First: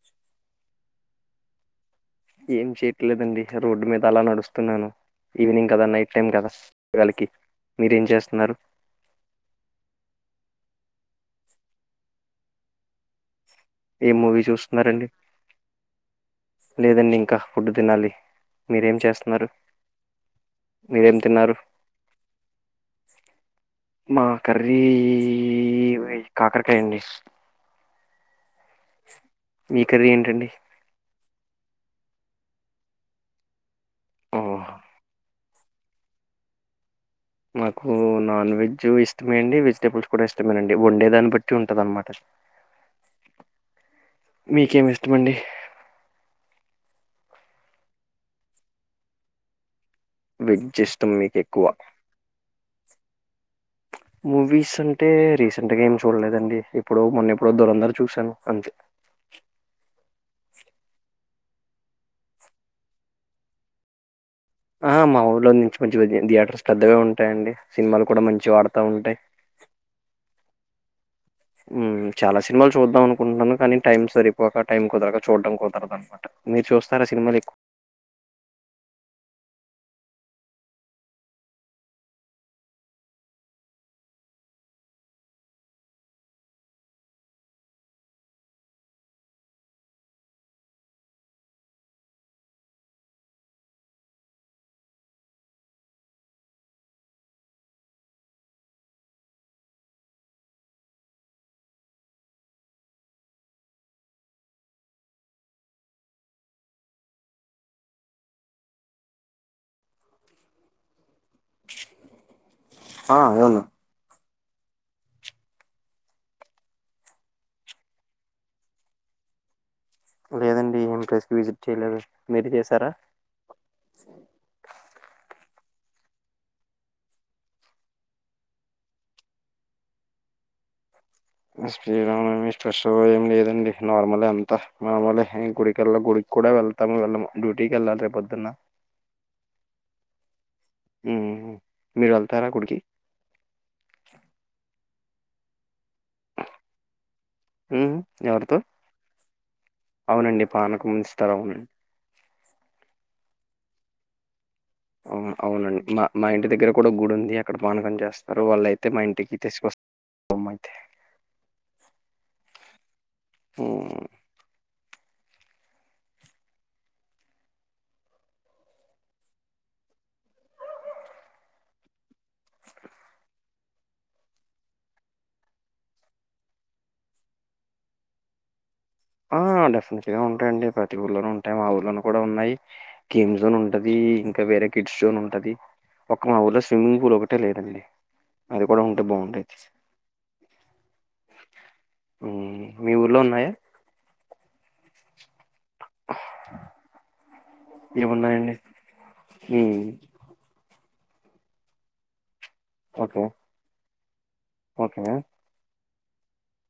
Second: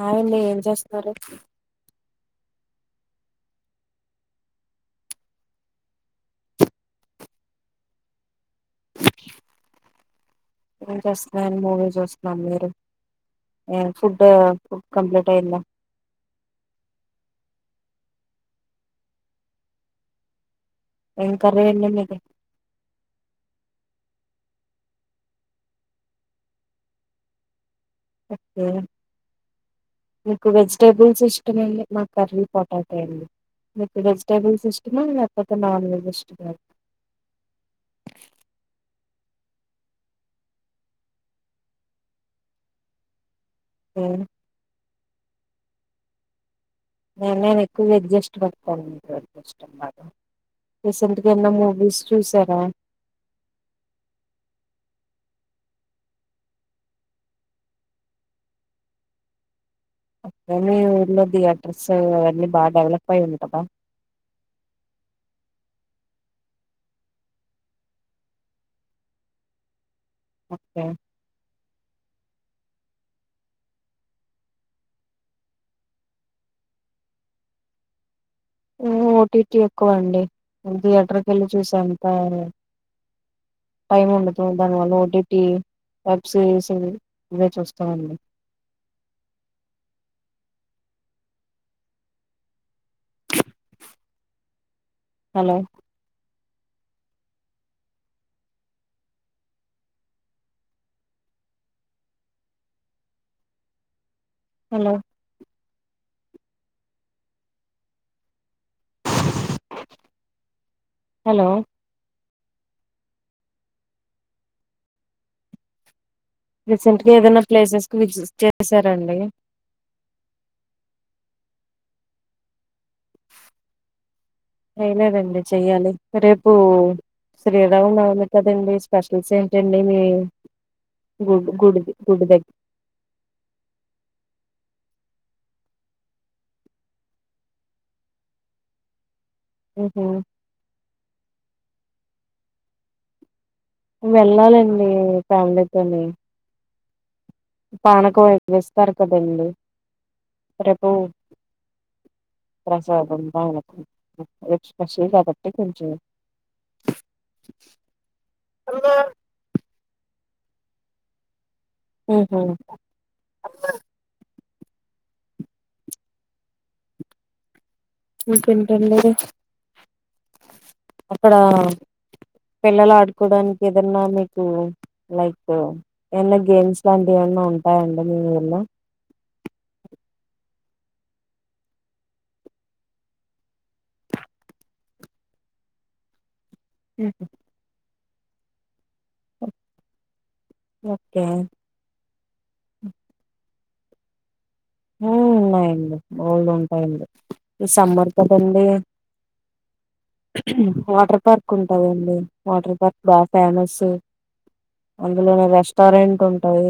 Hi అండి ఎంచేస్తున్నారు ఏం చేయట్లేదండి రోడ్డు మీద అలా నడుస్తున్నాను, ఈవినింగ్ కదా నైట్ టైం కదా లికి మీరేం చేస్తున్నారు ఏం చేస్తున్నా అండి మూవీ చూస్తున్నాం మీరు ఏం ఫుడ్ మూవీ ఫుడ్ చూస్తున్నారండి కంప్లీట్ అయిందా లేదండి ఇంకా ఫుడ్ తినాలి మీరేం చేస్తున్నారు మీరేం ఏం తిన్నారు కర్రీ అండి మీది మా కర్రీ కాకరకాయ అండి ఓకే మీ కర్రీ ఏంటండి మీకు వెజిటబుల్స్ ఇష్ [unintelligible] మా కర్రీ పొటాటో అండి మీకు ఓ వెజిటేబుల్స్ ఇష్టమా లేక నాన్ వెజ్ ఇష్టమా నాకు నాన్ వెెజ్ ఇస్ ఇష్టమేండి వెజిటేబుల్స్ కూడా ఇష్టమేనండి వండే దాన్ని బట్టి ఉంటాది అన్నమాట ఏ- మీకేమి ఇష్టమండి నేను నేను ఎక్కువ వేజ్ ఇష్టపడతాను వెజ్ ఇష్టం రీసెంట్గా మీకు ఏమన్నా ఎక్కువ మూవీస్ చూసారా మూవీస్ అంటే రీసెంట్గా ఏం చూడలేదండి ఇప్పుడు మొన్న ఎప్పుడో దూరంధర్ చూశాను అంతే అట్లానె ఊళ్లోటివ సో అవన్నీ బాగా డెవలప్ అయింది కదా ఆ మా ఊర్లో నుంచి కొంచెం థియేటర్స్ పెద్దగా ఉంటాయండి సినిమాలు కూడా మంచివి ఆడతా ఉంటాయి ఓకే ఊ చాలా సినిమాలు చూద్దాం అనుకుంటున్నాను టైమ్ సరిపోక టైం కుదరక చూడడం కుదరదు అన్నమాట మీరు చూస్తార సినిమాలు ఎక్కువ ఓటీటీ ఎక్కువ అండి థియేటర్కి వెళ్ళి చూసే అంత టైం ఉండదు దానివల్ల ఓటీటి వెబ్ సిరీస్ ఇవే చూస్తామండి. హలో హలో హలో ఆ యవును రీసెంట్‌గా ఏదన్నా ప్లేసెస్‌కి విజిట్ చేశారా అండి? లేదండి, ఏం ప్లేసెస్‌కి విజిట్ చేయలేదు. మీరు చేశారా? ట్రైలర్ అండి. చేయాలి రేపు శ్రీరామ నవమి కదా అండి. స్పెషల్స్ ఏంట అండి మీవి? శ్రీరామ నవమి స్పెషల్ ఏమి లేదండి, నార్మల్‌ ఏ అంతా. మమెలే గుడికి ఎల్ల గుడికి కూడా వెళ్తామో, వెళ్ళమో? డ్యూటీకి వెళ్ళాలి రేపు పొద్దునా. ఉహ్మ్ మీరు వెళ్తారా? గుడికి వెళ్లాలండి ఫ్యామిలీతోని హ్మ్ పానకం ఎవరితో వేస్తారు కదండి అవునండీ రేపు పానకం ఇస్తారు ఆ ఉర్లొ ప్రసాదం అవును అవును అవునండి మ మా ఇంటి దగ్గర కూడా గుడి ఉంది అక్కడ పానకం చేస్తారు వాళ్ళ అయితే మా ఇంటికి తెసుకొస్తా... బొమ్మ తే వుహూ హ్మ్. మీరు తింటం లేద అక్కడ పిల్లలు ఆడుకోడానికి ఏదన్నా మీకు లైక్ ఎమన్నాగేమ్స్ లాంటివి ఏమన్నా ఉంటాయండి మీ ఊర్లో ఆ డెఫినెట్‌గా ఉంటాయిండి. ప్రతి ఊర్లోనూ ఉంటాయి. మా ఊర్లో కూడా ఉన్నాయి. గేమ్ జోన్ ఉంటది, ఇంకా వేరే కిడ్స్ షో ఉంటది. ఒక మా ఊరిలో స్విమ్మింగ్ పూల్ ఒకటే లేదండి అరుపూ పొడవు ఉంటే బాగుంటాయి. ఓకే మీ ఊర్లో ఉన్నాయా మ్మ్ నేన్ బోల్డ్ ఉంటాయండి సమ్మర్ ఏమున్నాయండి కదండి మ్మ్ వాటర్ పార్క్ ఉంటదండి వాటర్ పార్క్ బా ఓకే ఫేమసు ఓకే అందులోనే రెష్ టరెంట్ ఉంటది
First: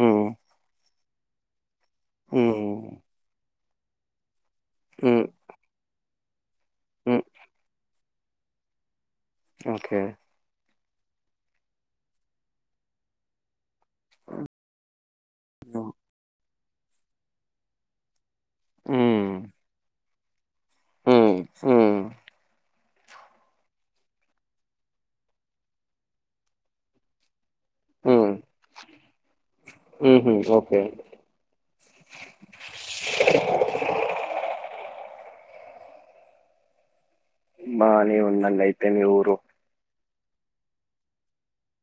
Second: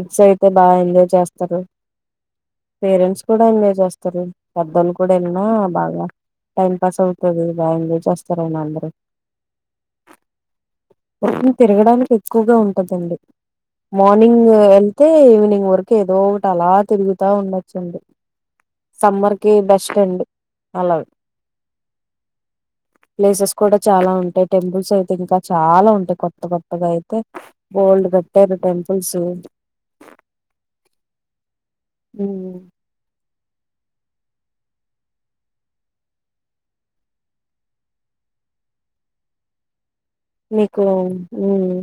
మ్మ్ అయితే బాగా ఎంజాయ్ చేస్త సరే మ్మ్ పేరెంట్స్ కూడా ఉండొ జూస్తారు పెద్దోళ్లు కూడా మ్మ్ ఇళ్లను బాగా... టైంపాస్ మ్మ్ అవుతది బాగా ఎంజాయ్ చేస్త సరే నా అండి ఒకే మొత్తం తిరగడానికే ఎక్కువగా ఉంటదండి మార్నింగ్ వెళ్తే ఈవినింగు మ్మ్ వరకు ఏదో తలాద్ తిరుగుతా ఉండొచ్చండి మ్మ్ సమ్మర్ కి బెస్ట్ ఫ్రెండ్ హలో మ్మ్ మ్మ్ ప్లేసెస్ కూడా చాలా ఉంటాయ్. టెంపుల్స్ అయితే ఇంకా చాలా ఉంటాయ్ కొత్త కొత్తగా అయితే బోల్డ్ కట్టారు టెంపుల్సు మ్మ్ మ్మ్ ఓకే బానే ఉందండి అయితే మీ ఊరు మీకూ మ్మ్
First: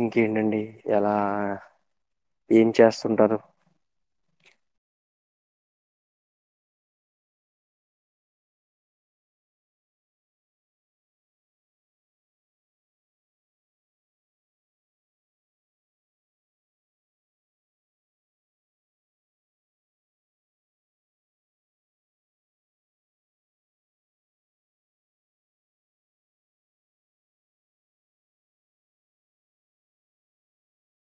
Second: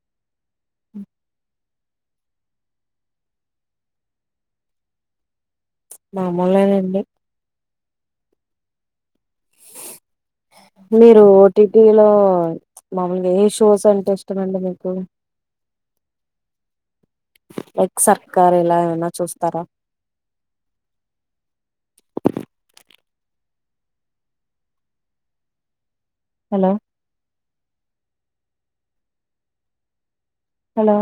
ఇంకేంటండి ఎలా ఏం చేస్తుంటారు మామూలేనండీ మీరు ఓటిటీ లో మాములుగా ఏ షోస్ అంటే ఇష్టమండి మీకు ఎగ్ సర్కార్ ఎలాగైనా చూస్తారా హలో హలో